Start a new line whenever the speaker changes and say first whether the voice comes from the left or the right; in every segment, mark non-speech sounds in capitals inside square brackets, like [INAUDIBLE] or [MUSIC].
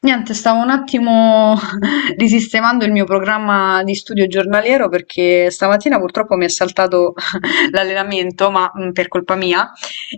left: Niente, stavo un attimo [LAUGHS] risistemando il mio programma di studio giornaliero perché stamattina purtroppo mi è saltato [LAUGHS] l'allenamento, ma per colpa mia,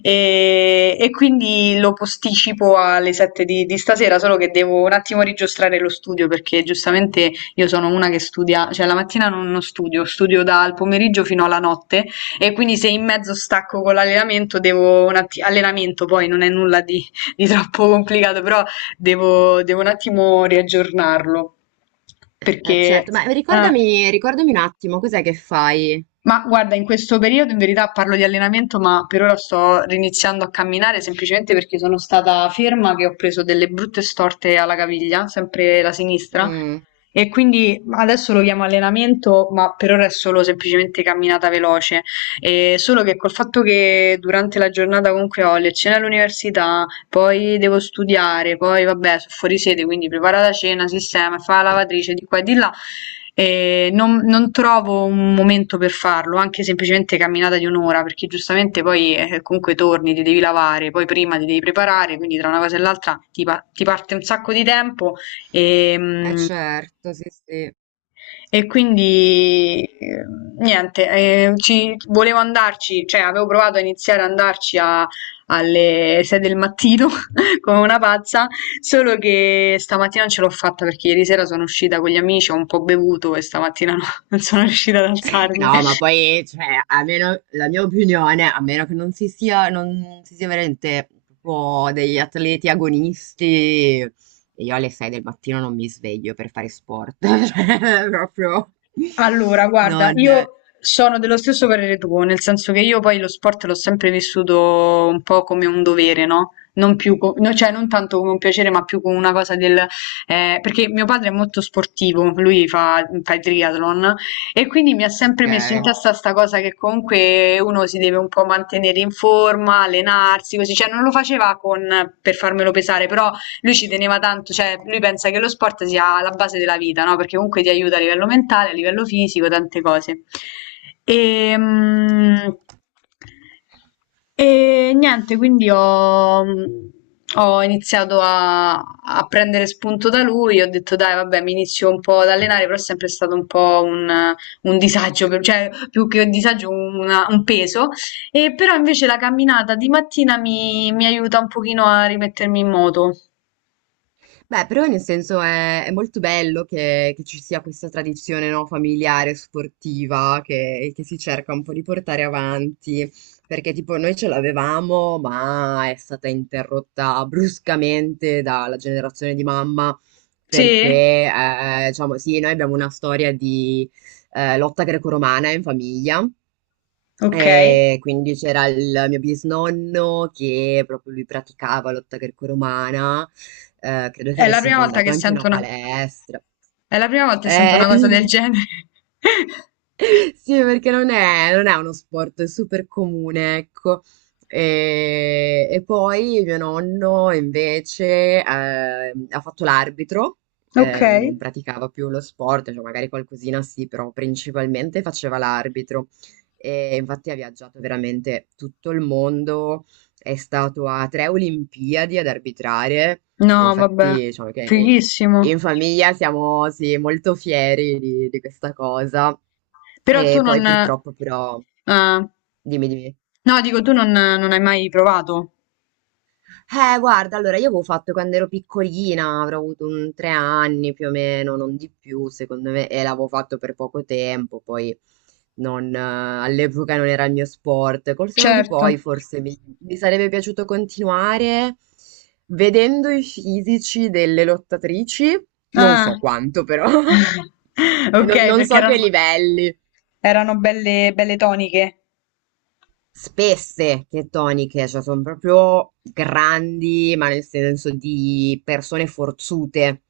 left: e quindi lo posticipo alle 7 di stasera, solo che devo un attimo rigiostrare lo studio perché giustamente io sono una che studia, cioè la mattina non studio, studio dal pomeriggio fino alla notte e quindi se in mezzo stacco con l'allenamento devo un attimo, allenamento poi non è nulla di troppo complicato, però Devo un attimo riaggiornarlo
right: Eh
left: perché.
right: certo, ma
left: Ah,
right: ricordami un attimo, cos'è che fai?
left: ma guarda, in questo periodo in verità parlo di allenamento, ma per ora sto riniziando a camminare semplicemente perché sono stata ferma che ho preso delle brutte storte alla caviglia, sempre la sinistra,
right: Mm,
left: e quindi adesso lo chiamo allenamento, ma per ora è solo semplicemente camminata veloce. E solo che col fatto che durante la giornata comunque ho lezione all'università, poi devo studiare, poi vabbè, sono fuori sede, quindi prepara la cena, sistema, fa la lavatrice di qua e di là. E non trovo un momento per farlo, anche semplicemente camminata di un'ora, perché giustamente poi comunque torni, ti devi lavare, poi prima ti devi preparare, quindi tra una cosa e l'altra ti parte un sacco di tempo e,
right: eh
left: mm,
right: certo, sì sì.
left: e quindi niente, volevo andarci, cioè avevo provato a iniziare ad andarci alle 6 del mattino [LAUGHS] come una pazza, solo che stamattina non ce l'ho fatta perché ieri sera sono uscita con gli amici, ho un po' bevuto e stamattina no, [LAUGHS] non sono riuscita ad alzarmi.
right: No, ma poi, cioè, a meno, la mia opinione, a meno che non si sia veramente proprio degli atleti agonisti, e io alle 6 del mattino non mi sveglio per fare sport, [LAUGHS] cioè, proprio
left: Allora, guarda,
right: non.
left: io sono dello stesso parere tuo, nel senso che io poi lo sport l'ho sempre vissuto un po' come un dovere, no? Non più, no, cioè non tanto come un piacere, ma più come una cosa del. Perché mio padre è molto sportivo, lui fa il triathlon e quindi mi ha sempre
right: Ok.
left: messo in testa sta cosa che comunque uno si deve un po' mantenere in forma, allenarsi, così, cioè non lo faceva con, per farmelo pesare, però lui ci teneva tanto, cioè lui pensa che lo sport sia la base della vita, no? Perché comunque ti aiuta a livello mentale, a livello fisico, tante cose. E, mm, e niente, quindi ho iniziato a prendere spunto da lui, ho detto dai, vabbè, mi inizio un po' ad allenare, però è sempre stato un po' un disagio, cioè più che un disagio, un peso. E però invece la camminata di mattina mi aiuta un pochino a rimettermi in moto.
right: Beh, però nel senso è molto bello che, ci sia questa tradizione, no, familiare, sportiva, che si cerca un po' di portare avanti, perché tipo noi ce l'avevamo, ma è stata interrotta bruscamente dalla generazione di mamma,
left: Sì?
right: perché, diciamo, sì, noi abbiamo una storia di lotta greco-romana in famiglia.
left: Okay.
right: E quindi c'era il mio bisnonno che proprio lui praticava lotta greco-romana, credo che
left: È la
right: avesse
left: prima volta
right: fondato
left: che
right: anche una
left: sento una
right: palestra.
left: è la prima volta che sento
right: Eh,
left: una cosa del genere. [LAUGHS]
right: [LAUGHS] sì, perché non è uno sport è super comune, ecco. E poi mio nonno invece ha fatto l'arbitro,
left: Okay.
right: non praticava più lo sport, cioè magari qualcosina sì, però principalmente faceva l'arbitro. E infatti ha viaggiato veramente tutto il mondo, è stato a tre Olimpiadi ad arbitrare.
left: No, vabbè,
right: Infatti, diciamo che
left: fighissimo.
right: in famiglia siamo sì, molto fieri di questa cosa.
left: Però tu
right: E poi
left: non ah.
right: purtroppo però, dimmi, dimmi.
left: No, dico tu non hai mai provato?
right: Guarda, allora io avevo fatto quando ero piccolina, avrò avuto un 3 anni più o meno, non di più, secondo me, e l'avevo fatto per poco tempo, poi non, all'epoca non era il mio sport. Col seno di
left: Certo.
right: poi forse mi sarebbe piaciuto continuare vedendo i fisici delle lottatrici, non
left: Ah. [LAUGHS]
right: so quanto però. [LAUGHS] E non
left: Okay,
right: non
left: perché
right: so che
left: erano
right: livelli.
left: erano belle belle toniche.
right: Spesse che toniche, cioè sono proprio grandi, ma nel senso di persone forzute.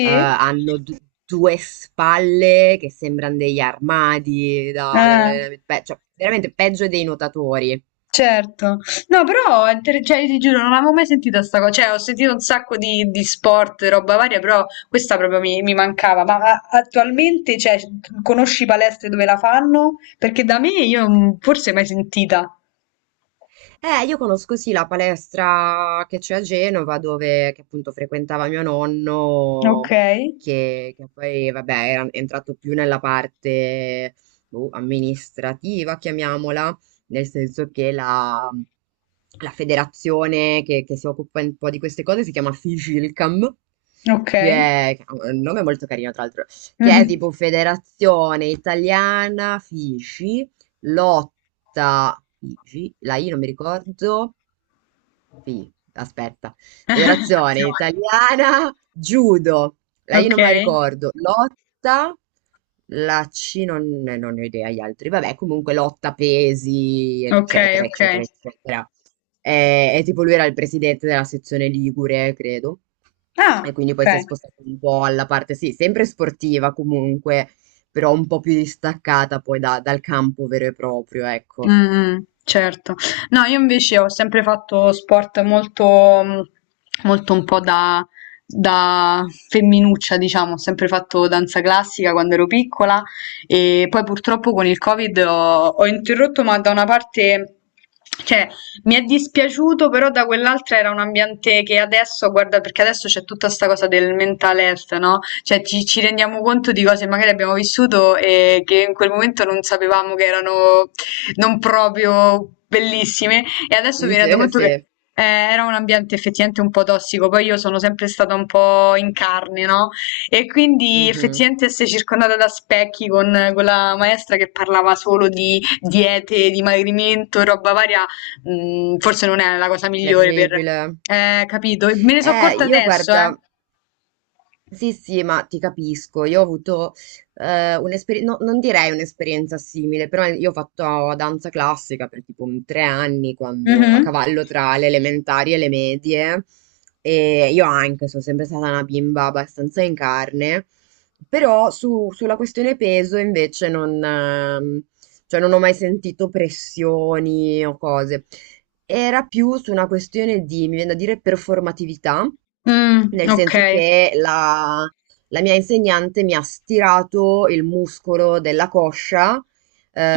right: Hanno due spalle che sembrano degli armadi da-
left: Ah.
right: dall'allenamento, cioè veramente peggio dei nuotatori.
left: Certo, no, però, cioè, ti giuro, non avevo mai sentito sta cosa, cioè, ho sentito un sacco di sport, roba varia, però questa proprio mi mancava, ma attualmente, cioè, conosci palestre dove la fanno? Perché da me io forse mai sentita.
right: Io conosco sì la palestra che c'è a Genova, dove che appunto frequentava mio
left: Ok,
right: nonno, che poi vabbè era entrato più nella parte boh, amministrativa, chiamiamola, nel senso che la, federazione che si occupa un po' di queste cose si chiama Figilcam,
left: ok.
right: che che ha un nome molto carino tra l'altro, che è
left: Mhm.
right: tipo Federazione Italiana Fici lotta Figi, la I non mi ricordo, sì, aspetta. Federazione
left: [LAUGHS]
right: Italiana Judo. La I
left: Ok,
right: non me la ricordo. Lotta. La C non ne ho idea gli altri. Vabbè, comunque lotta pesi,
left: ok,
right: eccetera,
left: ok.
right: eccetera, eccetera. E tipo lui era il presidente della sezione Ligure, credo.
left: Ah,
right: E quindi poi si è
left: ok.
right: spostato un po' alla parte, sì, sempre sportiva comunque, però un po' più distaccata poi dal campo vero e proprio, ecco.
left: Mh-mh, certo. No, io invece ho sempre fatto sport molto mhmm, molto un po' da femminuccia, diciamo. Ho sempre fatto danza classica quando ero piccola e poi purtroppo con il Covid ho interrotto, ma da una parte cioè mi è dispiaciuto, però da quell'altra era un ambiente che adesso guarda, perché adesso c'è tutta 'sta cosa del mental health, no, cioè ci rendiamo conto di cose che magari abbiamo vissuto e che in quel momento non sapevamo che erano non proprio bellissime e adesso
right: Sì,
left: mi rendo
right: sì,
left: conto che
right: sì.
left: era un ambiente effettivamente un po' tossico, poi io sono sempre stata un po' in carne, no? E quindi
right: Mhm.
left: effettivamente essere circondata da specchi con quella maestra che parlava solo di diete, di dimagrimento, roba varia, forse non è la cosa migliore per.
right: Terribile.
left: Capito? E me ne sono accorta
right: Io
left: adesso, eh.
right: guarda, sì, sì, ma ti capisco, io ho avuto un'esperienza, non direi un'esperienza simile, però io ho fatto danza classica per tipo un 3 anni, quando a
left: Mhm.
right: cavallo tra le elementari e le medie, e io anche sono sempre stata una bimba abbastanza in carne, però sulla questione peso invece non, cioè non ho mai sentito pressioni o cose. Era più su una questione di, mi viene da dire, performatività,
left: Mm,
right: nel
left: ok.
right: senso che la, mia insegnante mi ha stirato il muscolo della coscia,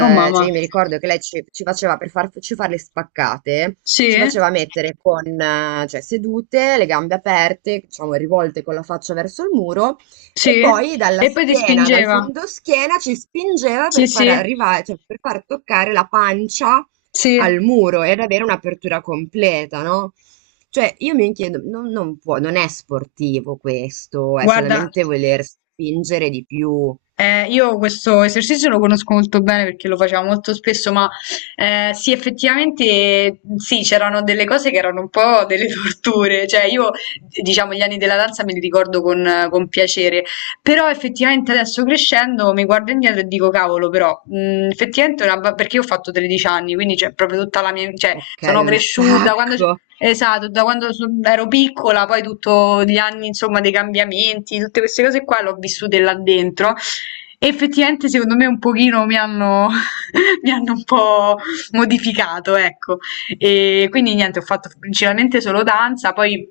left: Oh
right: cioè
left: mamma.
right: io mi ricordo che lei ci faceva per farci fare le spaccate, ci
left: Sì?
right: faceva mettere con, cioè, sedute, le gambe aperte, diciamo rivolte con la faccia verso il muro e
left: Sì?
right: poi dalla
left: E poi ti
right: schiena, dal
left: spingeva?
right: fondoschiena ci spingeva
left: Sì,
right: per far
left: sì,
right: arrivare, cioè per far toccare la pancia
left: sì,
right: al muro ed avere un'apertura completa, no? Cioè, io mi chiedo, non può, non è sportivo questo, è
left: guarda.
right: solamente voler spingere di più.
left: Io questo esercizio lo conosco molto bene perché lo facevo molto spesso, ma sì, effettivamente sì, c'erano delle cose che erano un po' delle [LAUGHS] torture, cioè io diciamo gli anni della danza me li ricordo con piacere, però effettivamente adesso crescendo mi guardo indietro e dico cavolo, però effettivamente perché io ho fatto 13 anni, quindi c'è proprio tutta la mia, cioè
right: Ok,
left: sono
right: un
left: cresciuta quando.
right: sacco.
left: Esatto, da quando ero piccola, poi tutti gli anni, insomma, dei cambiamenti, tutte queste cose qua le ho vissute là dentro e effettivamente secondo me un pochino mi hanno, [LAUGHS] mi hanno un po' modificato, ecco. E quindi niente, ho fatto principalmente solo danza, poi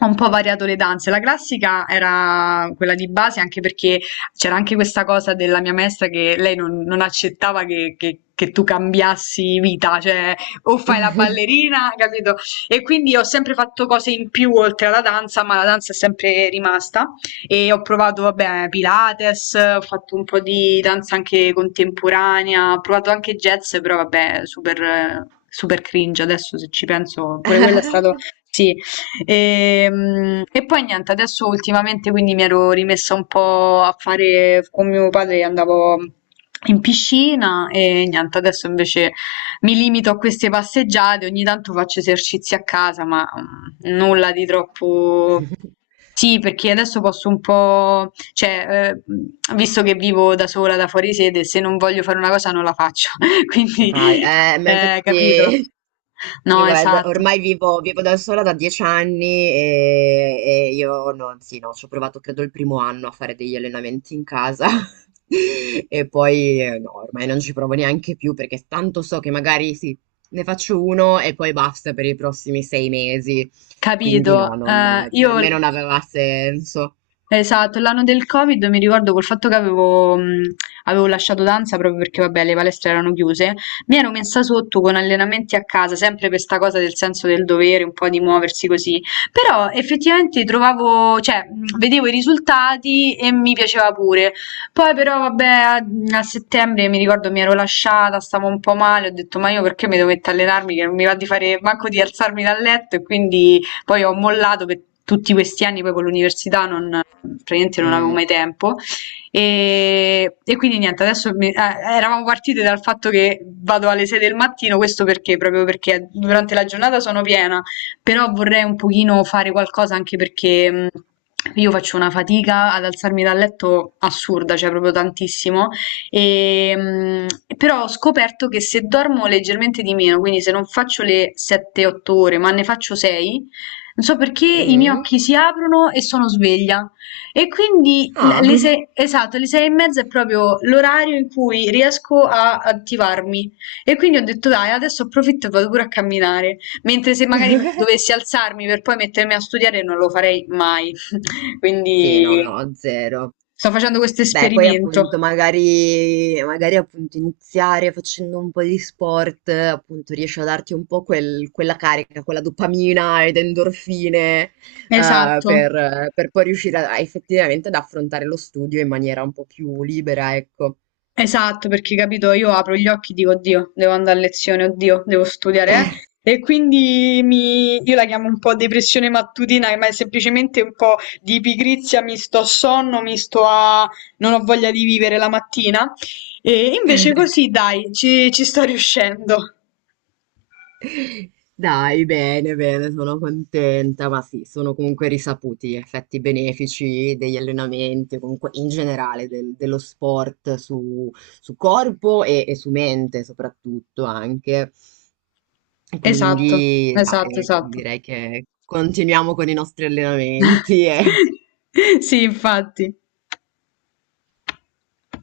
left: ho un po' variato le danze. La classica era quella di base, anche perché c'era anche questa cosa della mia maestra che lei non accettava che tu cambiassi vita, cioè o fai la ballerina, capito? E quindi ho sempre fatto cose in più oltre alla danza, ma la danza è sempre rimasta e ho provato, vabbè, Pilates, ho fatto un po' di danza anche contemporanea, ho provato anche jazz, però vabbè, super, super cringe adesso se ci penso, pure quello è stato.
right: [LAUGHS]
left: Sì. E, poi niente, adesso ultimamente quindi mi ero rimessa un po' a fare con mio padre, andavo in piscina e niente, adesso invece mi limito a queste passeggiate, ogni tanto faccio esercizi a casa, ma nulla di troppo
right: [LAUGHS]
left: sì, perché adesso posso un po' cioè, visto che vivo da sola, da fuori sede, se non voglio fare una cosa non la faccio, [LAUGHS]
right: Ne
left: quindi,
right: fai. Ma
left: capito?
right: infatti io
left: No,
right: guarda,
left: esatto,
right: ormai vivo da sola da 10 anni e io non, sì, no, ci ho provato credo il primo anno a fare degli allenamenti in casa. [LAUGHS] E poi no, ormai non ci provo neanche più perché tanto so che magari sì, ne faccio uno e poi basta per i prossimi 6 mesi. Quindi no,
left: capito.
right: per me
left: Io
right: non aveva senso.
left: Esatto, l'anno del Covid mi ricordo col fatto che avevo lasciato danza proprio perché, vabbè, le palestre erano chiuse. Mi ero messa sotto con allenamenti a casa, sempre per sta cosa del senso del dovere, un po' di muoversi così. Però effettivamente trovavo, cioè, vedevo i risultati e mi piaceva pure. Poi però, vabbè, a settembre mi ricordo mi ero lasciata, stavo un po' male, ho detto, ma io perché mi dovete allenarmi che non mi va di fare manco di alzarmi dal letto e quindi poi ho mollato per tutti questi anni, poi con l'università non praticamente non avevo
right: Mm,
left: mai tempo. E quindi niente, adesso eravamo partite dal fatto che vado alle 6 del mattino, questo perché? Proprio perché durante la giornata sono piena, però vorrei un pochino fare qualcosa anche perché. Io faccio una fatica ad alzarmi dal letto assurda, cioè proprio tantissimo, e, però ho scoperto che se dormo leggermente di meno, quindi se non faccio le 7-8 ore, ma ne faccio 6, non so perché i miei
right: mm.
left: occhi si aprono e sono sveglia. E quindi
right: Ah.
left: le sei, esatto, le sei e mezza è proprio l'orario in cui riesco a attivarmi. E quindi ho detto, dai, adesso approfitto e vado pure a camminare. Mentre se magari
right: [LAUGHS]
left: dovessi alzarmi per poi mettermi a studiare, non lo farei mai. [LAUGHS]
right: Sì, no,
left: Quindi
right: no, zero.
left: sto facendo questo
right: Beh, poi appunto
left: esperimento.
right: magari appunto iniziare facendo un po' di sport, appunto riesce a darti un po' quella carica, quella dopamina ed endorfine,
left: Esatto.
right: per poi riuscire a effettivamente ad affrontare lo studio in maniera un po' più libera, ecco.
left: Esatto, perché capito, io apro gli occhi e dico, oddio, devo andare a lezione, oddio, devo studiare,
right: [LAUGHS]
left: eh. E quindi io la chiamo un po' depressione mattutina, ma è semplicemente un po' di pigrizia, mi sto a sonno, mi sto a. Non ho voglia di vivere la mattina. E invece così, dai, ci sto riuscendo.
right: Dai, bene, bene, sono contenta, ma sì, sono comunque risaputi gli effetti benefici degli allenamenti, comunque in generale dello sport su, corpo e su mente soprattutto anche.
left: Esatto,
right: Quindi,
left: esatto,
right: dai,
left: esatto.
right: direi che continuiamo con i nostri allenamenti e
left: [LAUGHS] Sì, infatti.